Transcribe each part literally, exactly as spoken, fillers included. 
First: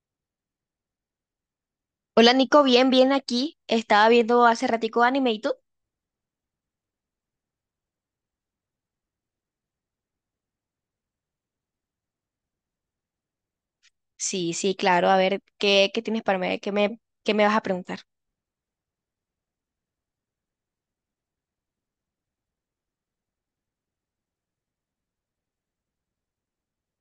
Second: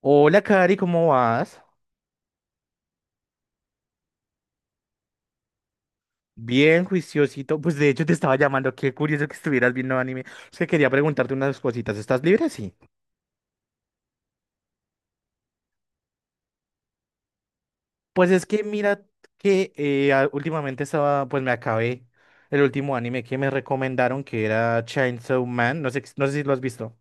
Hola, Cari, ¿cómo vas? Hola Nico, bien, bien aquí. Estaba viendo hace ratico anime, ¿y tú? Bien, juiciosito. Pues de hecho te estaba llamando. Qué curioso que estuvieras viendo anime. Es que quería preguntarte unas cositas. ¿Estás libre? Sí. Sí, sí, claro. A ver, ¿qué, qué tienes para mí? ¿Qué me, qué me vas a preguntar? Pues es que mira que eh, a- últimamente estaba, pues me acabé el último anime que me recomendaron, que era Chainsaw Man. No sé, no sé si lo has visto.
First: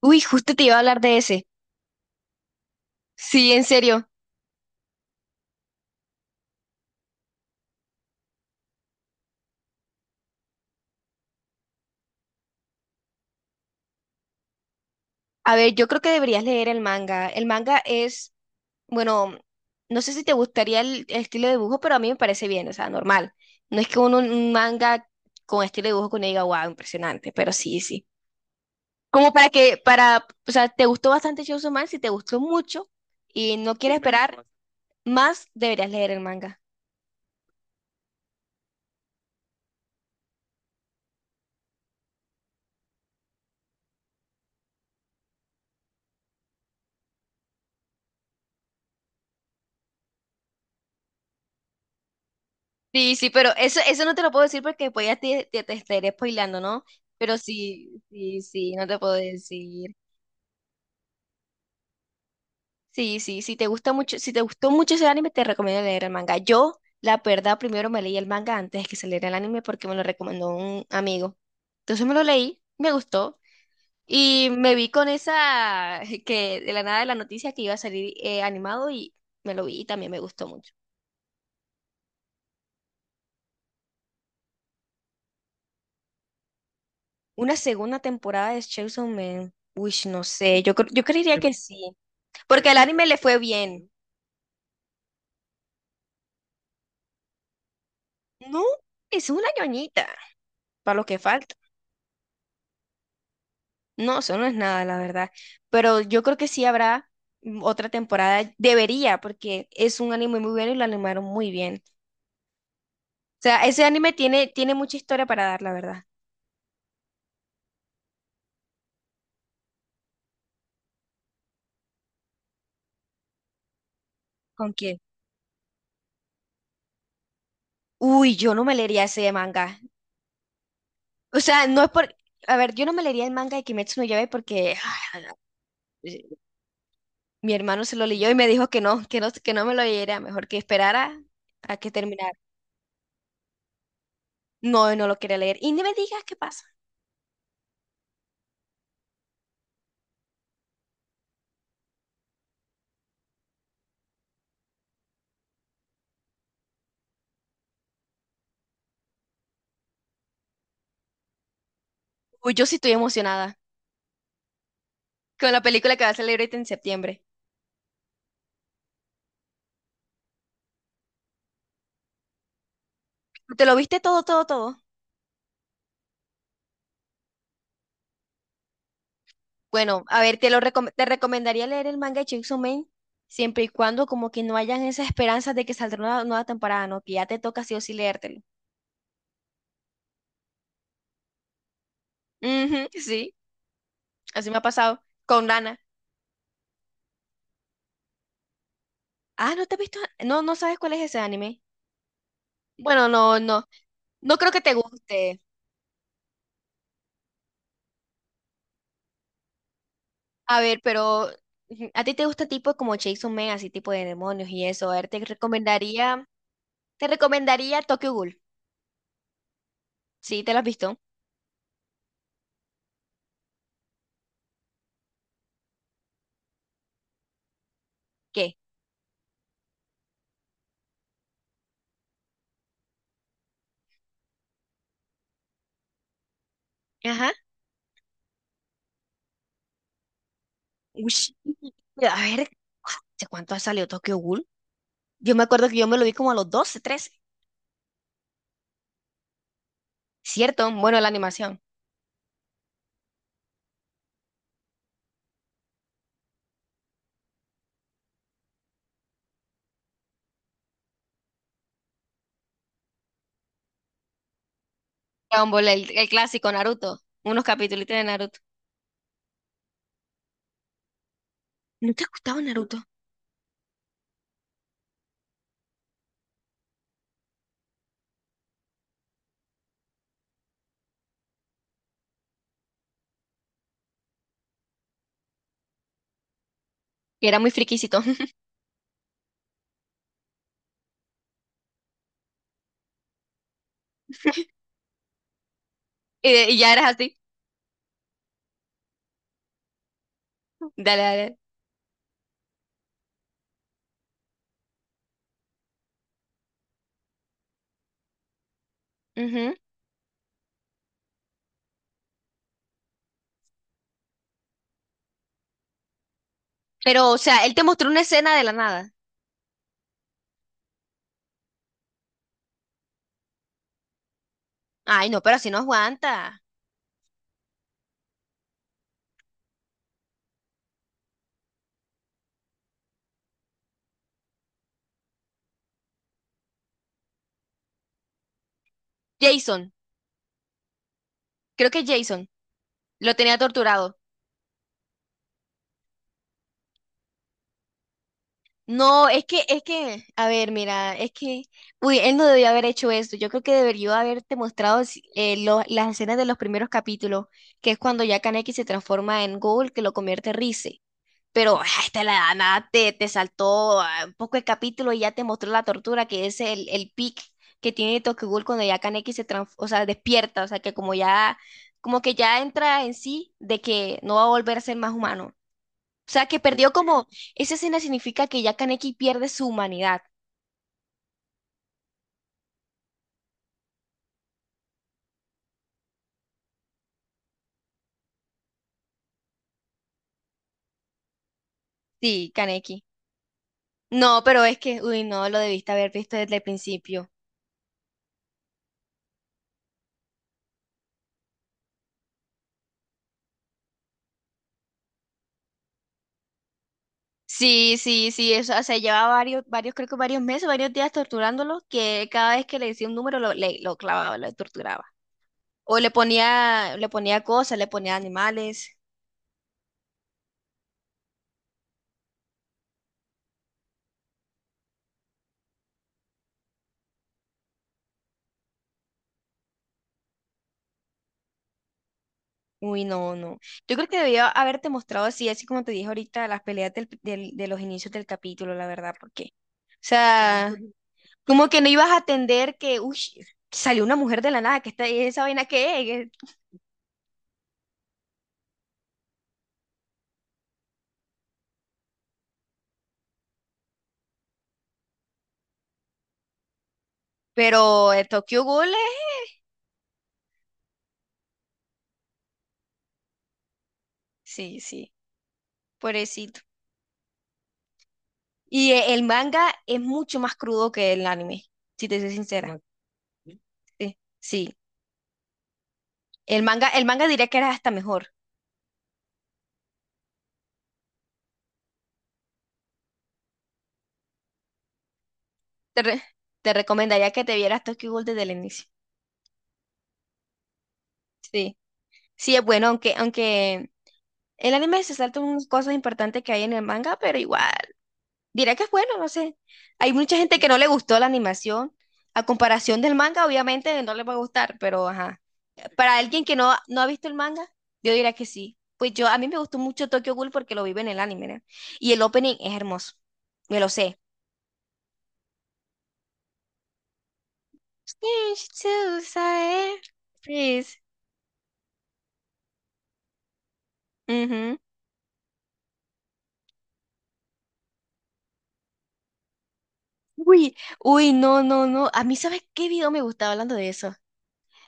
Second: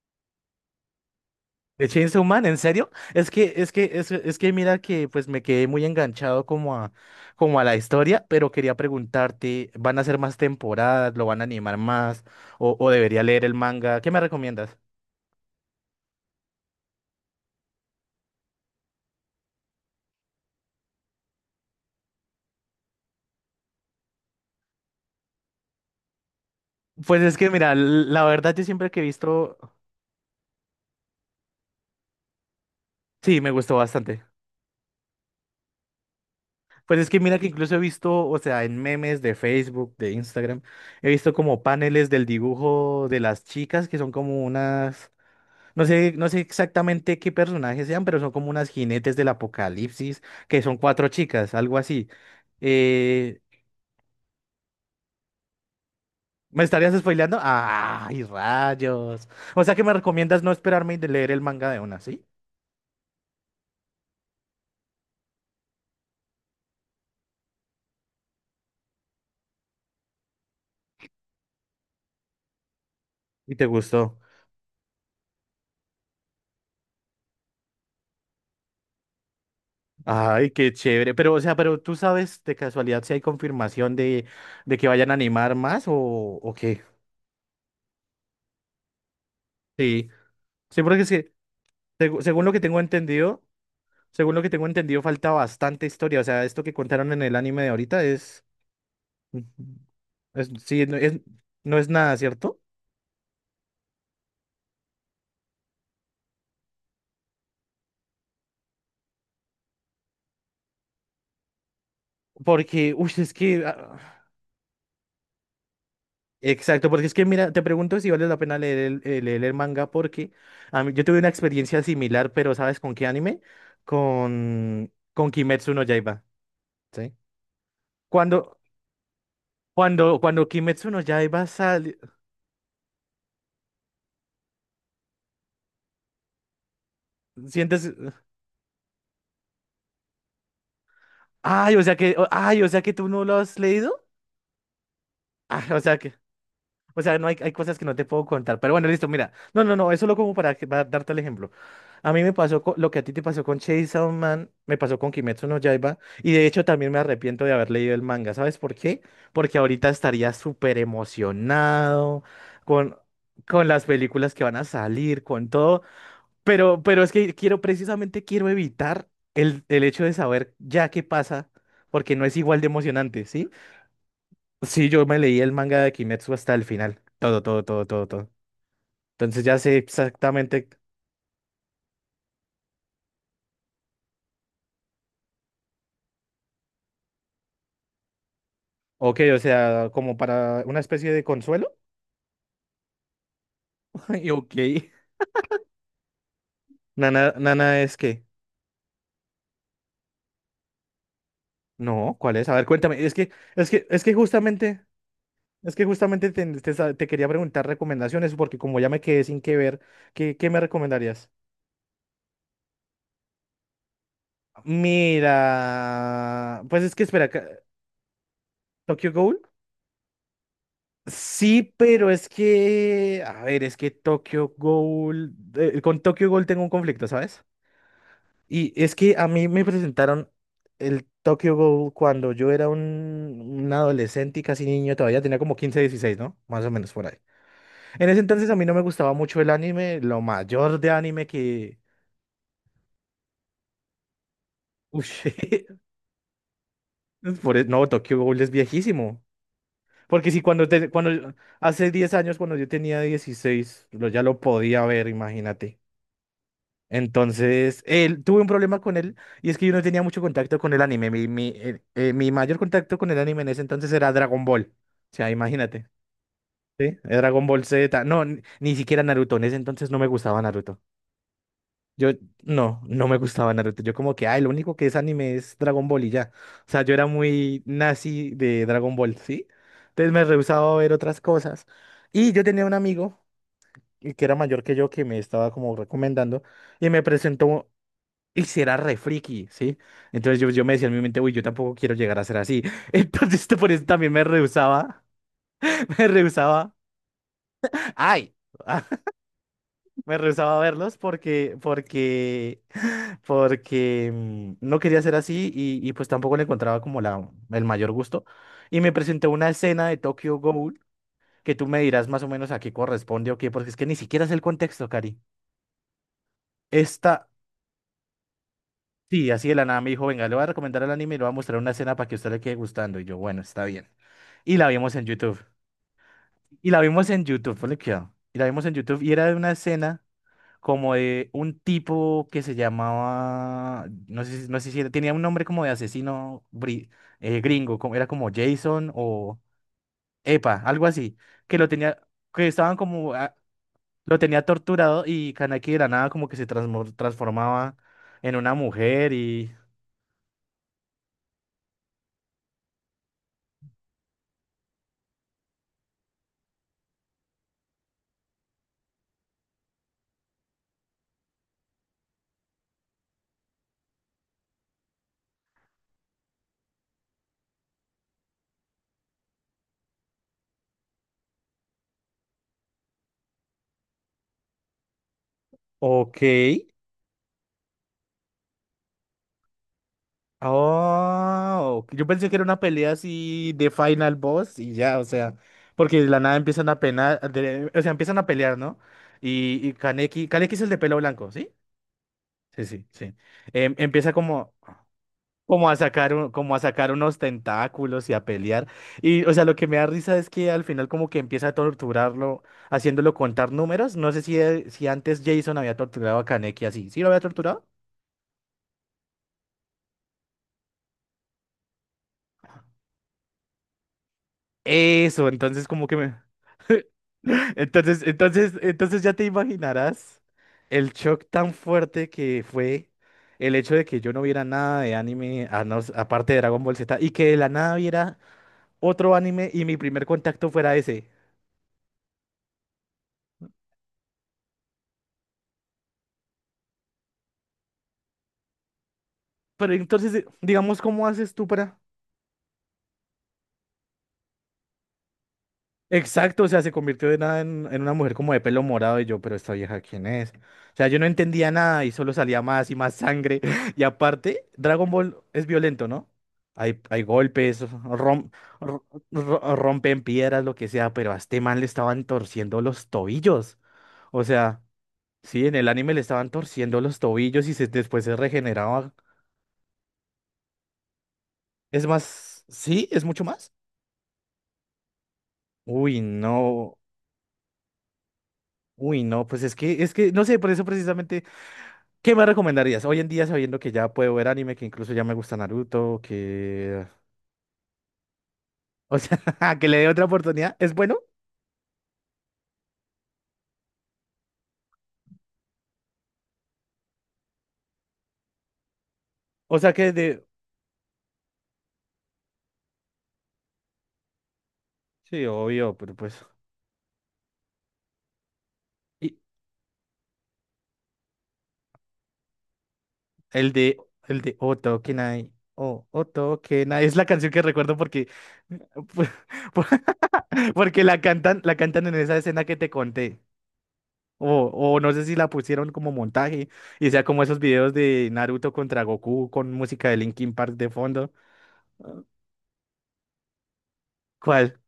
Uy, justo te iba a hablar de ese. De Chainsaw Man, ¿en serio? Es Sí, que, en es que, serio. es, es que mira que pues me quedé muy enganchado como a, como a la historia, pero quería preguntarte, ¿van a ser más temporadas? ¿Lo van a animar más? ¿O, o debería leer el manga? ¿Qué me recomiendas? A ver, yo creo que deberías leer el manga. El manga es, bueno, no sé si te gustaría el, el estilo de dibujo, pero a mí me parece bien, o sea, normal. No es que uno, un manga con estilo de dibujo que uno diga, wow, Pues impresionante, es que pero mira, sí, l- sí. la verdad yo siempre que he Como para visto, que, para, o sea, te gustó bastante Chainsaw Man, si te gustó mucho sí, me y gustó no quieres bastante. esperar, más deberías leer el manga. Pues es que mira que incluso he visto, o sea, en memes de Facebook, de Instagram, he visto como paneles del dibujo de las chicas que son como unas... No sé, no sé exactamente qué personajes sean, pero son como unas jinetes del apocalipsis, que son cuatro chicas, algo así. Sí, sí, Eh, pero eso, eso no te lo puedo decir porque después ya te, te, te estaré spoilando, ¿Me ¿no? estarías spoileando? Pero sí, ¡Ay, sí, sí, no te puedo rayos! O sea que me decir. recomiendas no esperarme y de leer el manga de una, ¿sí? Sí, sí, si te gusta mucho, si te gustó mucho ese anime, te recomiendo leer el manga. Yo, la verdad, primero me leí el manga antes de que se leera el anime porque me lo recomendó un amigo. Entonces me lo leí, me gustó Y te gustó. y me vi con esa que de la nada de la noticia que iba a salir eh, animado, y me lo vi y también me gustó Ay, qué mucho. chévere. Pero, o sea, pero tú sabes de casualidad si hay confirmación de, de que vayan a animar más o, o qué. ¿Una segunda temporada de Chainsaw Man? Uy, Sí. no sé, yo, Sí, cre- porque yo es que, creería que sí, segu- según lo que porque el tengo anime le fue entendido, bien. según lo que tengo entendido, falta bastante historia. O sea, esto que contaron en el anime de ahorita es. No, es Ujú. una ñoñita, Es- sí, para no lo es, que falta. no es nada, ¿cierto? No, eso no es nada, la verdad. Pero yo creo que sí habrá, mm, otra temporada. Debería, porque es un anime muy bueno y lo animaron muy bien. Porque, uy, es O que... sea, ese ah, anime tiene, tiene mucha historia para dar, la verdad. Exacto, porque es que, mira, te pregunto si vale la pena leer el, eh, leer el manga porque a mí- yo tuve una experiencia similar, pero ¿sabes con qué anime? ¿Con qué? Con, con Kimetsu no Yaiba. ¿Sí? Uy, yo Cuando, no me leería ese manga. cuando, cuando Kimetsu no O Yaiba sea, no es sale, por... A ver, yo no me leería el manga de Kimetsu no Yaiba porque... Mi hermano sientes... se lo leyó y me dijo que no, que no, que no me lo leyera, mejor que esperara Ay, a o que sea que, terminara. ay, o sea que tú no lo has leído. No, no lo quería leer. Ah, Y o ni me sea que... digas qué pasa. O sea, no hay, hay cosas que no te puedo contar. Pero bueno, listo, mira. No, no, no, eso lo como para, que- para darte el ejemplo. A mí me pasó co- lo que a ti te pasó con Chainsaw Man, me pasó con Kimetsu no Yaiba. Y de hecho también me arrepiento de haber leído el manga. ¿Sabes por qué? Porque ahorita estaría súper emocionado Uy, yo sí estoy con, emocionada con las películas que van a salir, con con la todo. película que va a salir ahorita en Pero, pero es septiembre. que quiero, precisamente quiero evitar el, el hecho de saber ya qué pasa, porque no es igual de emocionante, ¿sí? ¿Te lo viste todo, todo, todo? Sí, yo me leí el manga de Kimetsu hasta el final. Todo, todo, todo, todo, todo. Entonces ya sé Bueno, a ver, te lo exactamente. recom- te recomendaría leer el manga de Chainsaw Man siempre y cuando como que no hayan esas esperanzas de que saldrá una nueva temporada, ¿no? Que ya te toca sí o sí leértelo. Ok, o sea, como para una especie de consuelo. Ujú, sí, Y así ok. me ha pasado con Nana. Nana, Nana es que. Ah, ¿no te has visto? No, no sabes cuál es ese anime. No, ¿cuál es? A ver, cuéntame. Bueno, Es que, no, no, es que, es que no creo que te justamente, guste. es que justamente te, te sa- te quería preguntar recomendaciones, porque como ya me quedé sin que ver, ¿qué, qué me A ver, pero recomendarías? ujú, ¿a ti te gusta tipo como Jason Man, así tipo de demonios y eso? A ver, te recomendaría, Mira. Pues es que te espera, ca- recomendaría Tokyo Ghoul. ¿Tokyo Ghoul? ¿Sí? ¿Te lo has visto? Sí, pero es que, a ver, es que Tokyo Ghoul, eh, con Tokyo Ghoul tengo un conflicto, ¿sabes? ¿Qué? Y es que a mí me presentaron el Tokyo Ghoul cuando yo era un, un adolescente y casi niño, todavía tenía como quince dieciséis, ¿no? Más o menos por ahí. Ajá. En ese entonces a mí no me gustaba mucho el anime, lo mayor de anime Ush, que... a ver, ¿hace cuánto ha salido Tokyo Ghoul? Ush, Yo me acuerdo que yo me lo vi como a los doce, trece. por e- no, Tokyo Ghoul es viejísimo. Porque si cuando, ¿Cierto? te- Bueno, la cuando animación. hace diez años, cuando yo tenía dieciséis, lo, ya lo podía ver, imagínate. Entonces, él, tuve un problema con él y es que yo no tenía mucho contacto con el anime. Mi, mi, eh, eh, mi mayor contacto con el anime en ese entonces era Dragon Ball. O sea, Dragon Ball, imagínate. el, el clásico ¿Sí? Naruto. Unos Dragon Ball capítulos de Z. No, Naruto. ni, ni siquiera Naruto. En ese entonces no me gustaba Naruto. ¿No te Yo, gustaba Naruto? no, no me gustaba Naruto. Yo como que, ay, lo único que es anime es Dragon Ball y ya. O sea, yo era muy nazi de Dragon Ball, ¿sí? Entonces me rehusaba a ver otras cosas. Y yo tenía un amigo eh, que era mayor que yo que me estaba como recomendando y me Y era muy presentó. friquisito. Y si era re friki, ¿sí? Entonces yo, yo me decía en mi mente, uy, yo tampoco quiero llegar a ser así. Entonces por eso también me rehusaba, me Y, de- y ya rehusaba, eras así. ay, me rehusaba a verlos Dale, dale. porque, porque, porque mm, no quería ser así y, y pues tampoco le encontraba como la, el mayor gusto. Y me presentó una Ujú. escena de Tokyo Ghoul que tú me dirás más o menos a qué corresponde o qué, porque es que ni siquiera es el contexto, Cari. Pero, o Esta sea, él te mostró una escena de la nada. Sí, así de la nada me dijo, venga, le voy a recomendar el anime y le voy a mostrar una escena para que a usted le quede gustando. Y yo, bueno, está bien. Y la vimos en Ay, no, pero YouTube. así no aguanta. Y la vimos en YouTube, ponle cuidado. Y la vimos en YouTube y era de una escena como de un tipo que se llamaba, no sé, si- no sé si era- tenía un nombre como de asesino bri- eh, gringo, como, era como Jason o Jason. Epa, algo así, que lo Creo que tenía, Jason que estaban como, lo ah, tenía torturado. lo tenía torturado y Kaneki de la nada como que se transmor- transformaba en una No, mujer es que, y... es que, a ver, mira, es que, uy, él no debió haber hecho esto. Yo creo que debería haberte mostrado si- eh, lo- las escenas de los primeros capítulos, que es cuando ya Kaneki se transforma en Ghoul, que lo convierte en Rize. Pero ah, esta la edad, nada, te, te saltó ah, un poco el capítulo y ya te mostró la tortura, que es el, el pic que tiene Tokyo Ghoul cuando ya Kaneki se trans- o sea, despierta, o sea, que como ya, como que ya entra en sí de que no va a volver a ser más humano. O Ok. sea, que perdió como, esa escena significa que ya Kaneki pierde su humanidad. Oh, yo pensé que era una pelea así de Final Boss y ya, o sea, porque de la nada empiezan a penar, de- o sea, empiezan a pelear, ¿no? Y, y Kaneki, Kaneki es el de pelo blanco, ¿sí? Sí, Sí, sí, Kaneki. sí. Em, empieza No, pero como, es que, uy, no, lo como debiste a haber sacar, visto un- desde el como a sacar principio. unos tentáculos y a pelear. Y, o sea, lo que me da risa es que al final como que empieza a torturarlo, haciéndolo contar números. No sé si, eh, si antes Jason había torturado a Kaneki así. ¿Sí lo había torturado? Sí, sí, sí, eso, o sea, llevaba varios, varios, creo que varios meses, varios días torturándolo, que cada vez que le decía un número lo, le, lo clavaba, lo torturaba. Eso, entonces O como le que me... ponía, le ponía cosas, le ponía Entonces, entonces, animales. entonces ya te imaginarás el shock tan fuerte que fue el hecho de que yo no viera nada de anime, a no s- aparte de Dragon Ball Z, y que de la nada viera otro anime y mi primer contacto fuera ese. Uy, no, no. Yo creo que debía haberte mostrado así, así como te dije ahorita, las peleas del- del- de los inicios del capítulo, la verdad, porque, Pero o entonces, eh, sea... digamos, ¿cómo haces tú Como que no para...? ibas a atender que, uy, salió una mujer de la nada, que está esa vaina que es. Exacto, o sea, se convirtió de nada en, en una mujer como de pelo morado y yo, pero esta vieja, ¿quién es? O sea, yo no entendía nada y solo salía más y más sangre. Y aparte, Dragon Ball es violento, ¿no? Hay, hay golpes, Pero eh, rom- Tokyo Ghoul ro- es... ro- rompen piedras, lo que sea, pero a este man le estaban torciendo los tobillos. O sí, sea, sí, sí, en el anime le estaban pobrecito. torciendo los tobillos y se- después se Y regeneraba. eh, el manga es mucho más crudo que el anime, Es si te soy más, sincera. Ah, sí, es mucho sí. más. Sí, sí. Uy, El manga, no, el manga diría que era hasta mejor. uy, no, pues es que, es que, no sé, por eso precisamente... ¿Qué me recomendarías? Hoy en día, sabiendo que ya puedo ver anime, que incluso ya me gusta Te, Naruto, re- Te que... recomendaría que te vieras Tokyo Ghoul desde el inicio. O sea, que le dé otra oportunidad. ¿Es bueno? Sí. Sí, es bueno, aunque, aunque el anime se salta unas cosas importantes que hay en el manga, pero igual. Diré que es bueno, no sé. O sea, que Hay mucha de... gente que no le gustó la animación. A comparación del manga, obviamente no le va a gustar, pero ajá. Sí, obvio, pero Para pues... alguien que no, no ha visto el manga, yo diría que sí. Pues yo, Y a mí me gustó mucho Tokyo Ghoul porque lo vive en el anime, ¿no? Y el opening es hermoso. el Me lo de... sé. El de Oto Kenai. Oh, Oto Kenai. Es la canción que recuerdo porque... Please. Porque la cantan, la cantan en esa escena que te conté. Ujú. O, o no sé si la pusieron como montaje. Y sea como esos videos de Naruto contra Goku con música de Linkin Park Uy, de fondo. uy, no, no, no. A mí, ¿sabes qué video me gustaba hablando de eso? ¿Cuál?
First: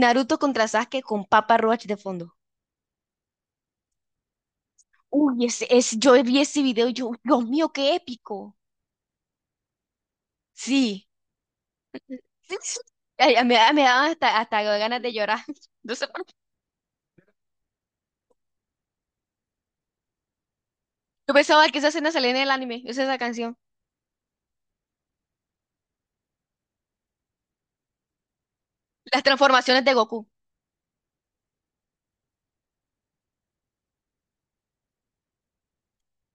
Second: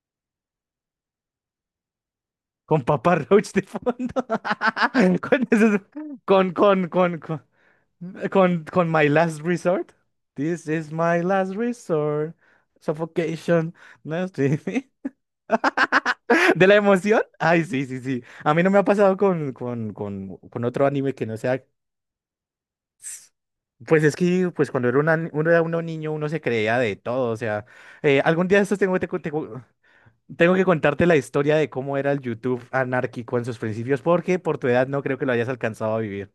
Naruto contra Sasuke con Papa Roach de fondo. Con Papá Roach de fondo. Con, Uy, ese, esos- es, yo vi con, ese video con, y yo, con, con, Dios mío, qué épico. con, con My Last Resort. This is Sí, my last resort. sí. Ay, a- me, da- Suffocation. me daban No hasta, hasta estoy- ganas de llorar. No sé por qué. ¿De la emoción? Ay, sí, sí, sí. A mí no me ha pasado con, con, con, con otro anime que Yo no sea. pensaba que esa escena salía en el anime, esa esa canción. Pues es que pues cuando era, una, uno era uno niño uno se creía de todo. O sea, eh, algún día de estos tengo, tengo, Las tengo- transformaciones de Goku. tengo que contarte la historia de cómo era el YouTube anárquico en sus principios, porque por tu edad no creo que lo hayas alcanzado a vivir.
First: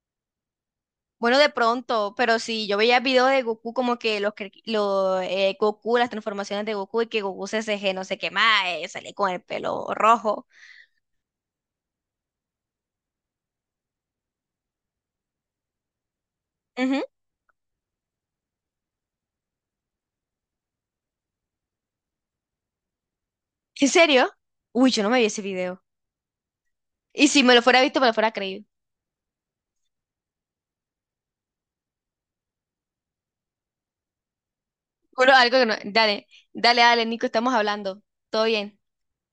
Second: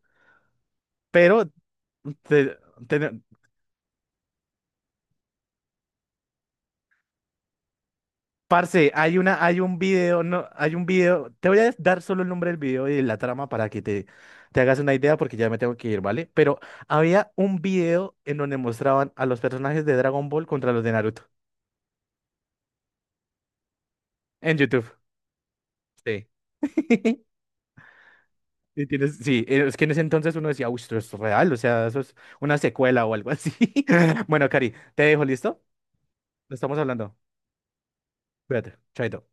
Bueno, Pero, de pronto, pero te, sí, yo veía te- videos de Goku como que los, cre- los eh, Goku, las transformaciones de Goku y que Goku se C G, no sé qué más, eh, parce, salía hay con el una, hay un pelo video, no, rojo. hay un video. Te voy a dar solo el nombre del video y la trama para que te, te hagas una idea, porque ya me tengo que ir, ¿vale? Pero Ujú. había un video en donde mostraban a los personajes de Dragon Ball contra los de Naruto ¿En serio? en YouTube. Uy, yo no me vi ese video. Sí. Y si me lo fuera visto, me lo fuera creído. Y tienes, sí, eh, es que en ese entonces uno decía, uy, esto es real, o sea, eso es una secuela o algo así. Bueno, Cari, te dejo, Bueno, algo ¿listo? que no. Dale, Lo estamos dale, dale, hablando. Nico, estamos hablando. Todo Cuídate, bien. chaito.